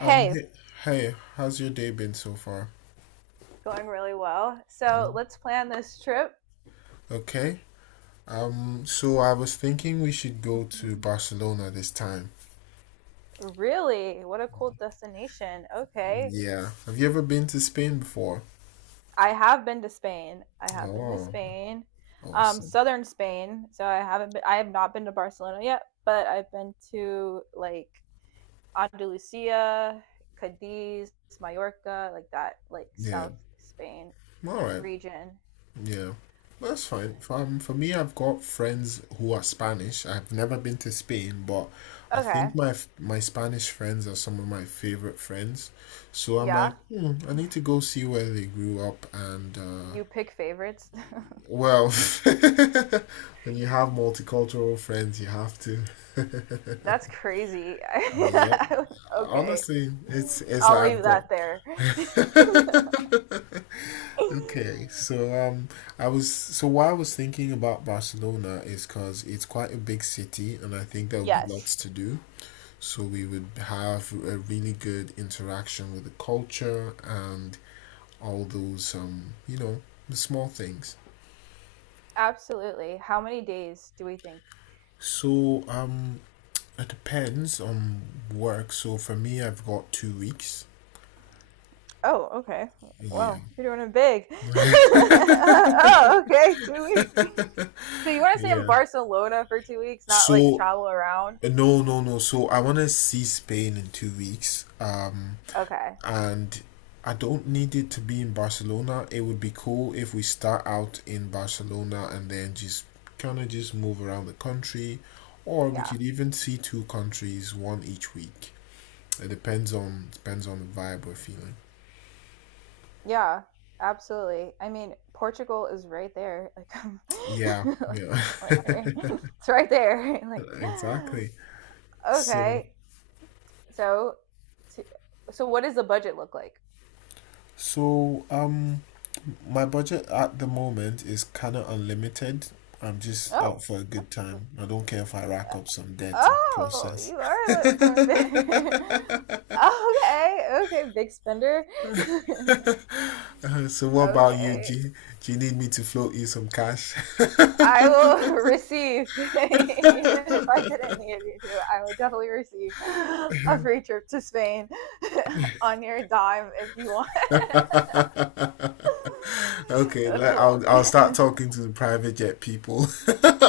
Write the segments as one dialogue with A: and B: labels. A: Hey, how's your day been so far?
B: going really well. So
A: Mm.
B: let's plan this trip.
A: Okay. So I was thinking we should go to Barcelona this time.
B: Really? What a cool destination. Okay.
A: Yeah. Have you ever been to Spain before?
B: I have been to Spain. I have been to
A: Oh,
B: Spain.
A: awesome.
B: Southern Spain. So I have not been to Barcelona yet, but I've been to like Andalusia, Cadiz, Mallorca, like that, like
A: Yeah.
B: South Spain
A: All right.
B: region.
A: Yeah. That's fine. For me, I've got friends who are Spanish. I've never been to Spain, but I think
B: Okay.
A: my Spanish friends are some of my favorite friends. So I'm
B: Yeah.
A: like, hmm, I need to go see where they grew up and
B: You pick favorites.
A: Well, when you
B: Crazy.
A: have multicultural friends, you have to.
B: That's crazy.
A: Yep.
B: Okay.
A: Honestly, it's
B: I'll
A: like I've
B: leave
A: got.
B: that there.
A: Okay. I was so why I was thinking about Barcelona is because it's quite a big city, and I think there would be lots
B: Yes,
A: to do. So we would have a really good interaction with the culture and all those the small things.
B: absolutely. How many days do we think?
A: So it depends on work. So for me, I've got 2 weeks.
B: Oh, okay.
A: Yeah.
B: Whoa, you're doing it big. Oh, okay, 2 weeks. So you want to stay in
A: Yeah.
B: Barcelona for 2 weeks, not like
A: So
B: travel around?
A: no. So I want to see Spain in 2 weeks. Um,
B: Okay.
A: and I don't need it to be in Barcelona. It would be cool if we start out in Barcelona and then just kind of just move around the country, or we
B: Yeah.
A: could even see two countries, one each week. It depends on the vibe we're feeling.
B: Yeah. Absolutely. I mean, Portugal is right there. Like,
A: Yeah,
B: like,
A: yeah.
B: like, right- it's right there. Like,
A: Exactly. So,
B: okay. So, t- so what does the budget look like?
A: so, my budget at the moment is kind of unlimited. I'm just out
B: Oh,
A: for a good
B: okay.
A: time. I don't care if I
B: Uh,
A: rack up some debt in the
B: Oh,
A: process.
B: you are lo- doing big. Okay. Okay. Big spender.
A: So what about you,
B: Okay.
A: G? Do you need me to float you some cash?
B: I will receive. Even if I didn't need you to, I would definitely receive a free trip to Spain on your dime if you want.
A: Okay,
B: That's
A: I'll start
B: hilarious.
A: talking to the private jet people.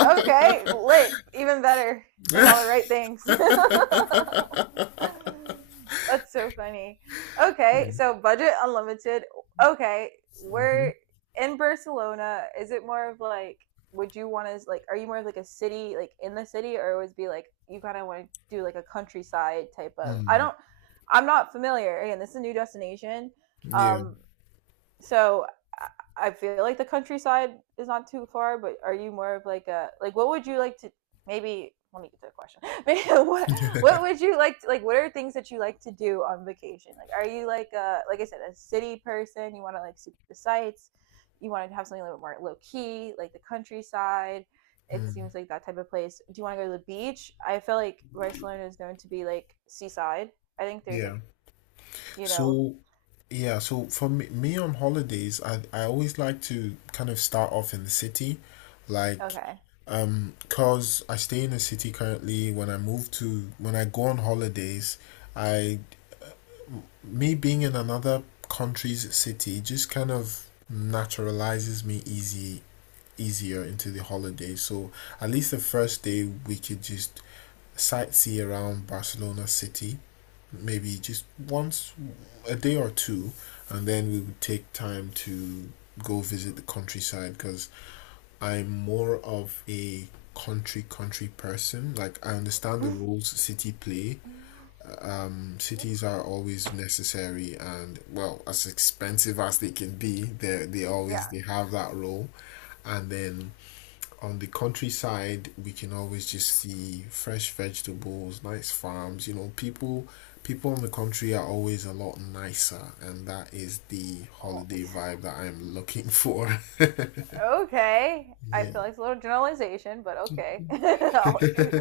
B: Okay, lit. Even better. Saying all the right things. That's so funny. Okay,
A: Mm-hmm.
B: so budget unlimited. Okay, we're in Barcelona. Is it more of like, would you want to, like, are you more of like a city, like in the city, or would it be like, you kind of want to do like a countryside type of?
A: Mm,
B: I'm not familiar. Again, this is a new destination.
A: yeah,
B: Um, so I feel like the countryside is not too far, but are you more of like a like what would you like to maybe let me get to the question. Maybe What would you like to, like what are things that you like to do on vacation? Like are you like a like I said a city person? You want to like see the sights? You want to have something a little bit more low key, like the countryside? It seems
A: mm,
B: like that type of place. Do you want to go to the beach? I feel like Barcelona is known to be like seaside. I think there's
A: yeah.
B: like, you know,
A: So yeah, so for me, me on holidays, I always like to kind of start off in the city, like,
B: okay.
A: cause I stay in the city currently. When I move to, when I go on holidays, I, me being in another country's city just kind of naturalizes me easier into the holiday. So at least the first day we could just sightsee around Barcelona city maybe just once a day or two, and then we would take time to go visit the countryside because I'm more of a country person. Like, I understand the roles city play. Um cities are always necessary, and well, as expensive as they can be, they they always
B: Yeah.
A: they have that role. And then on the countryside we can always just see fresh vegetables, nice farms, you know, people in the country are always a lot nicer, and that is the
B: Oh,
A: holiday vibe that I'm looking for.
B: okay. I
A: Yeah,
B: feel like it's a little generalization, but okay.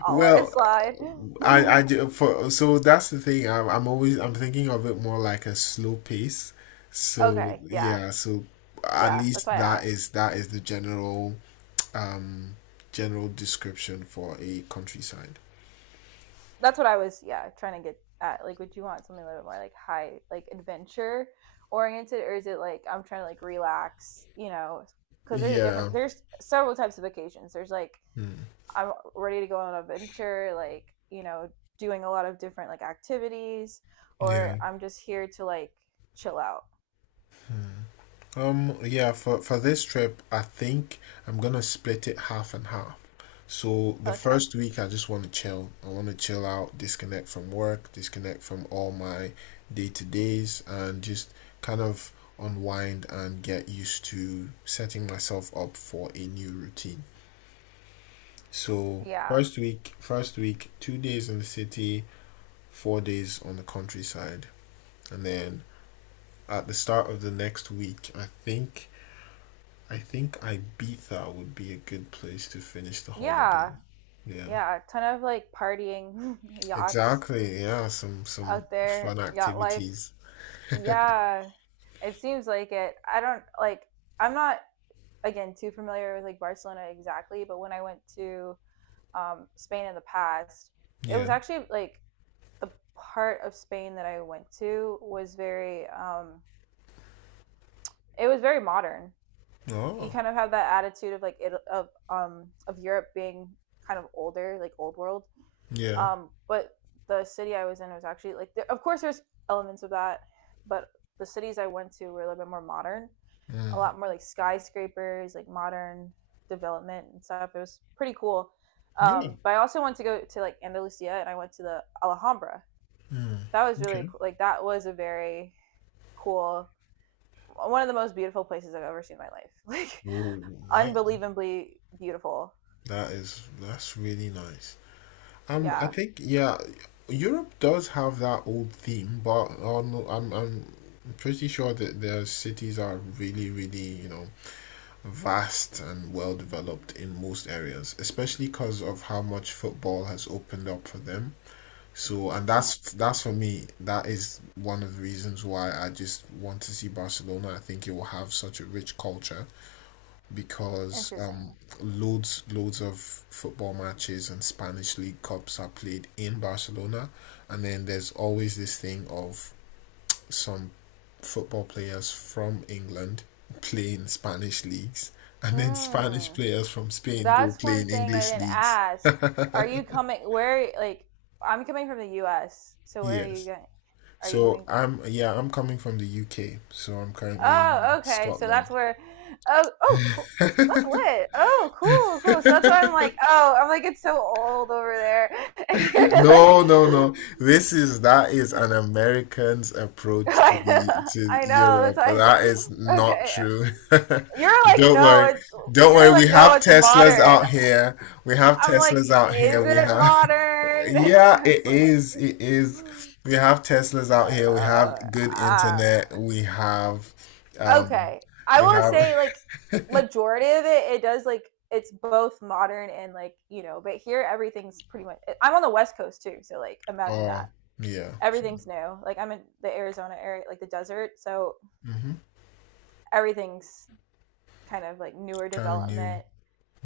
B: I'll let it
A: well,
B: slide.
A: i i do. For so that's the thing. I'm thinking of it more like a slow pace. So
B: Okay, yeah.
A: yeah, so at
B: Yeah, that's
A: least
B: why I asked.
A: that is the general um general description for a countryside.
B: That's what I was, yeah, trying to get at. Like would you want something a little bit more like high, like adventure oriented, or is it like I'm trying to like relax, you know, cuz there's a
A: Yeah.
B: different there's several types of vacations. There's like
A: Hmm.
B: I'm ready to go on an adventure, like, you know, doing a lot of different like activities, or
A: Yeah.
B: I'm just here to like chill out.
A: Yeah, for this trip, I think I'm gonna split it half and half. So the
B: Okay.
A: first week I just want to chill. I want to chill out, disconnect from work, disconnect from all my day-to-days and just kind of unwind and get used to setting myself up for a new routine. So
B: Yeah.
A: first week, 2 days in the city, 4 days on the countryside. And then at the start of the next week, I think Ibiza would be a good place to finish the
B: Yeah.
A: holiday. Yeah.
B: Yeah. A ton of like partying, yachts
A: Exactly. Yeah, some
B: out there,
A: fun
B: yacht life.
A: activities.
B: Yeah. It seems like it. I don't like I'm not again too familiar with like Barcelona exactly, but when I went to Spain in the past, it was
A: Yeah.
B: actually like the part of Spain that I went to was very it was very modern. You
A: Oh.
B: kind of have that attitude of like it of Europe being kind of older, like old world,
A: Yeah.
B: but the city I was in was actually like, there, of course, there's elements of that, but the cities I went to were a little bit more modern, a
A: Mm.
B: lot more like skyscrapers, like modern development and stuff. It was pretty cool.
A: Yeah.
B: But I also went to go to like Andalusia, and I went to the Alhambra.
A: Mm.
B: That was really
A: Okay.
B: cool. Like that was a very cool, one of the most beautiful places I've ever seen in my life, like
A: Ooh,
B: unbelievably beautiful,
A: that is that's really nice. Um, I
B: yeah.
A: think yeah, Europe does have that old theme, but I'm pretty sure that their cities are really you know vast and well developed in most areas, especially because of how much football has opened up for them. So, and
B: Mm.
A: that's for me. That is one of the reasons why I just want to see Barcelona. I think it will have such a rich culture because
B: Interesting.
A: loads of football matches and Spanish League Cups are played in Barcelona, and then there's always this thing of some football players from England play in Spanish leagues, and then Spanish
B: Mm.
A: players from Spain go
B: That's
A: play
B: one
A: in
B: thing I
A: English
B: didn't
A: leagues.
B: ask. Are you coming? Where? Like, I'm coming from the U.S. So where are you
A: Yes.
B: going? Are you
A: So
B: coming?
A: I'm coming from the UK, so I'm currently
B: Oh,
A: in
B: okay. So that's
A: Scotland.
B: where. Oh, oh, cool. That's lit. Oh, cool, cool. So that's why I'm like, oh, I'm like, it's so old over there. And you're like,
A: No, no, no. This is that is an American's approach to
B: I
A: the
B: know,
A: to
B: I know. That's
A: Europe.
B: why I said,
A: That is not
B: okay.
A: true.
B: You're like,
A: Don't
B: no,
A: worry.
B: it's.
A: Don't
B: You're
A: worry. We
B: like, no,
A: have
B: it's
A: Teslas
B: modern.
A: out here. We have
B: I'm like,
A: Teslas out
B: is
A: here. We
B: it
A: have...
B: modern?
A: Yeah,
B: I was
A: it
B: like,
A: is. It is. We have Teslas
B: I
A: out
B: don't
A: here. We have
B: know.
A: good
B: I
A: internet. We have,
B: don't know.
A: um,
B: Okay. I
A: we
B: will
A: have.
B: say, like, majority of it, it does, like, it's both modern and, like, you know, but here everything's pretty much. I'm on the West Coast too, so, like, imagine
A: Oh,
B: that.
A: yeah.
B: Everything's new. Like, I'm in the Arizona area, like the desert, so
A: Hmm.
B: everything's kind of like newer
A: Kind of new.
B: development.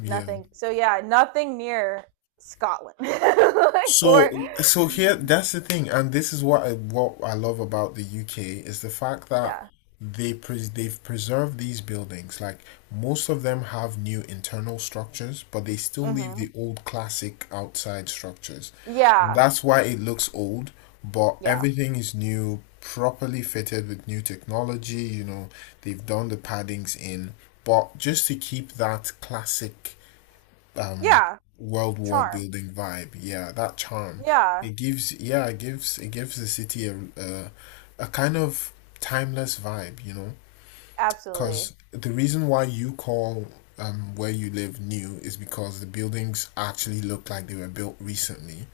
A: Yeah.
B: Nothing. So, yeah, nothing near Scotland. Like,
A: So,
B: or,
A: so here, that's the thing, and this is what I love about the UK is the fact that
B: yeah.
A: they've preserved these buildings. Like most of them have new internal structures, but they still leave
B: Mm-hmm.
A: the old classic outside structures, and
B: Yeah,
A: that's why it looks old. But
B: yeah,
A: everything is new, properly fitted with new technology. You know, they've done the paddings in, but just to keep that classic um
B: yeah.
A: world war
B: Charm.
A: building vibe. Yeah, that charm.
B: Yeah,
A: It gives, yeah, it gives the city a kind of timeless vibe, you know? Because
B: absolutely.
A: the reason why you call where you live new is because the buildings actually look like they were built recently.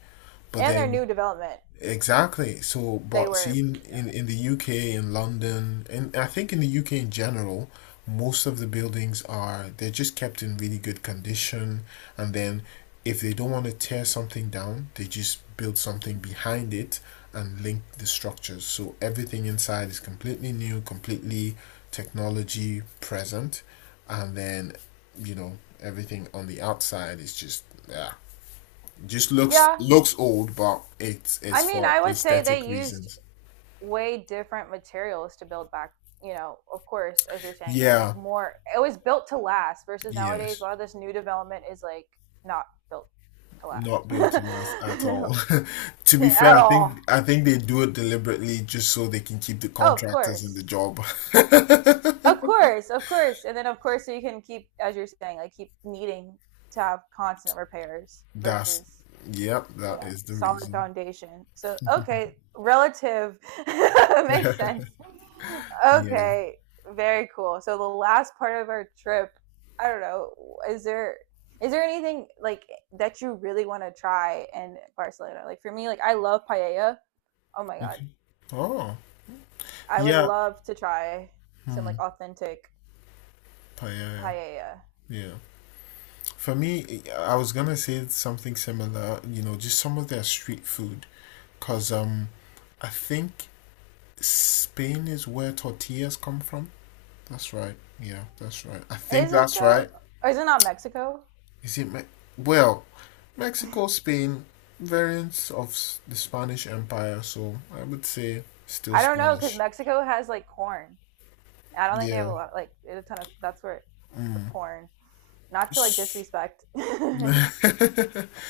A: But
B: And their
A: then
B: new development,
A: exactly. So,
B: they
A: but
B: were.
A: seeing in the UK, in London, and I think in the UK in general, most of the buildings are they're just kept in really good condition, and then if they don't want to tear something down, they just build something behind it and link the structures. So everything inside is completely new, completely technology present, and then you know everything on the outside is just yeah, just looks
B: Yeah,
A: looks old, but it's
B: I
A: it's
B: mean,
A: for
B: I would say
A: aesthetic
B: they used
A: reasons.
B: way different materials to build back. You know, of course, as you're saying, and like
A: Yeah,
B: more, it was built to last. Versus nowadays, a
A: yes,
B: lot of this new development is like not built to last
A: not built to last at all. To be fair,
B: at
A: I
B: all.
A: think I think they do it deliberately just so they can keep the
B: Oh, of
A: contractors in the
B: course.
A: job.
B: Of course, of course. And then of course, so you can keep, as you're saying, like keep needing to have constant repairs
A: That's,
B: versus,
A: yep,
B: you
A: that
B: know,
A: is the
B: solid
A: reason.
B: foundation. So okay, relative makes sense.
A: Yeah.
B: Okay, very cool. So the last part of our trip, I don't know, is there is there anything like that you really want to try in Barcelona? Like for me, like I love paella. Oh my god.
A: Okay. Oh,
B: I would
A: yeah.
B: love to try some
A: Hmm.
B: like authentic
A: Paella. Yeah,
B: paella.
A: yeah. Yeah. For me, I was gonna say something similar, you know, just some of their street food, cause I think Spain is where tortillas come from. That's right. Yeah, that's right. I think
B: Is it
A: that's
B: though?
A: right.
B: Or is it not Mexico?
A: Is it? Well, Mexico, Spain, variants of the Spanish Empire. So I would say still
B: I don't know because
A: Spanish.
B: Mexico has like corn. I don't think they have a
A: Yeah.
B: lot, like a ton of. That's where the corn. Not to like disrespect Spain,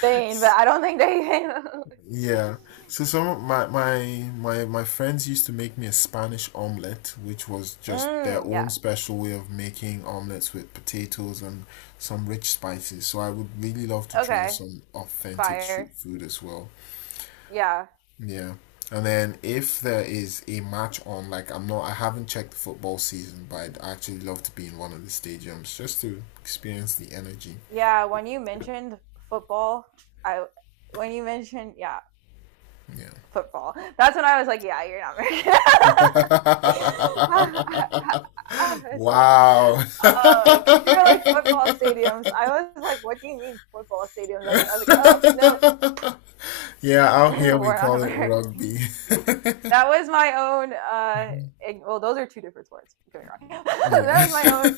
B: but I don't think they.
A: Yeah. So some of my friends used to make me a Spanish omelet, which was just their
B: Mm,
A: own
B: yeah.
A: special way of making omelets with potatoes and some rich spices. So I would really love to try
B: Okay.
A: some authentic street
B: Fire.
A: food as well.
B: Yeah.
A: Yeah. And then if there is a match on, like I haven't checked the football season, but I'd actually love to be in one of the stadiums just to experience the energy.
B: Yeah. Football, I when you mentioned, yeah,
A: Yeah.
B: football. That's when I was like, yeah, you're not American. I I, I was like,
A: Wow.
B: oh, because you're like football stadiums. I was like, what do you mean football stadiums out there? I was like, oh, no,
A: Yeah, out here we
B: we're not
A: call it rugby.
B: American. That was my own, Well, those are two different sports. Don't get me wrong.
A: Yeah.
B: That was my own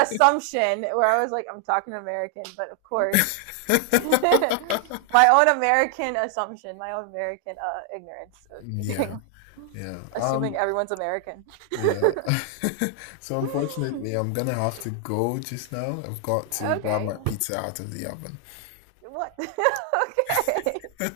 B: assumption where I was like, I'm talking American, but of course, my own American assumption, my own American ignorance of me
A: Yeah.
B: doing
A: Yeah.
B: assuming everyone's American.
A: Yeah. So unfortunately, I'm gonna have to go just now. I've got to grab my
B: Okay.
A: pizza out of the oven.
B: What? Okay.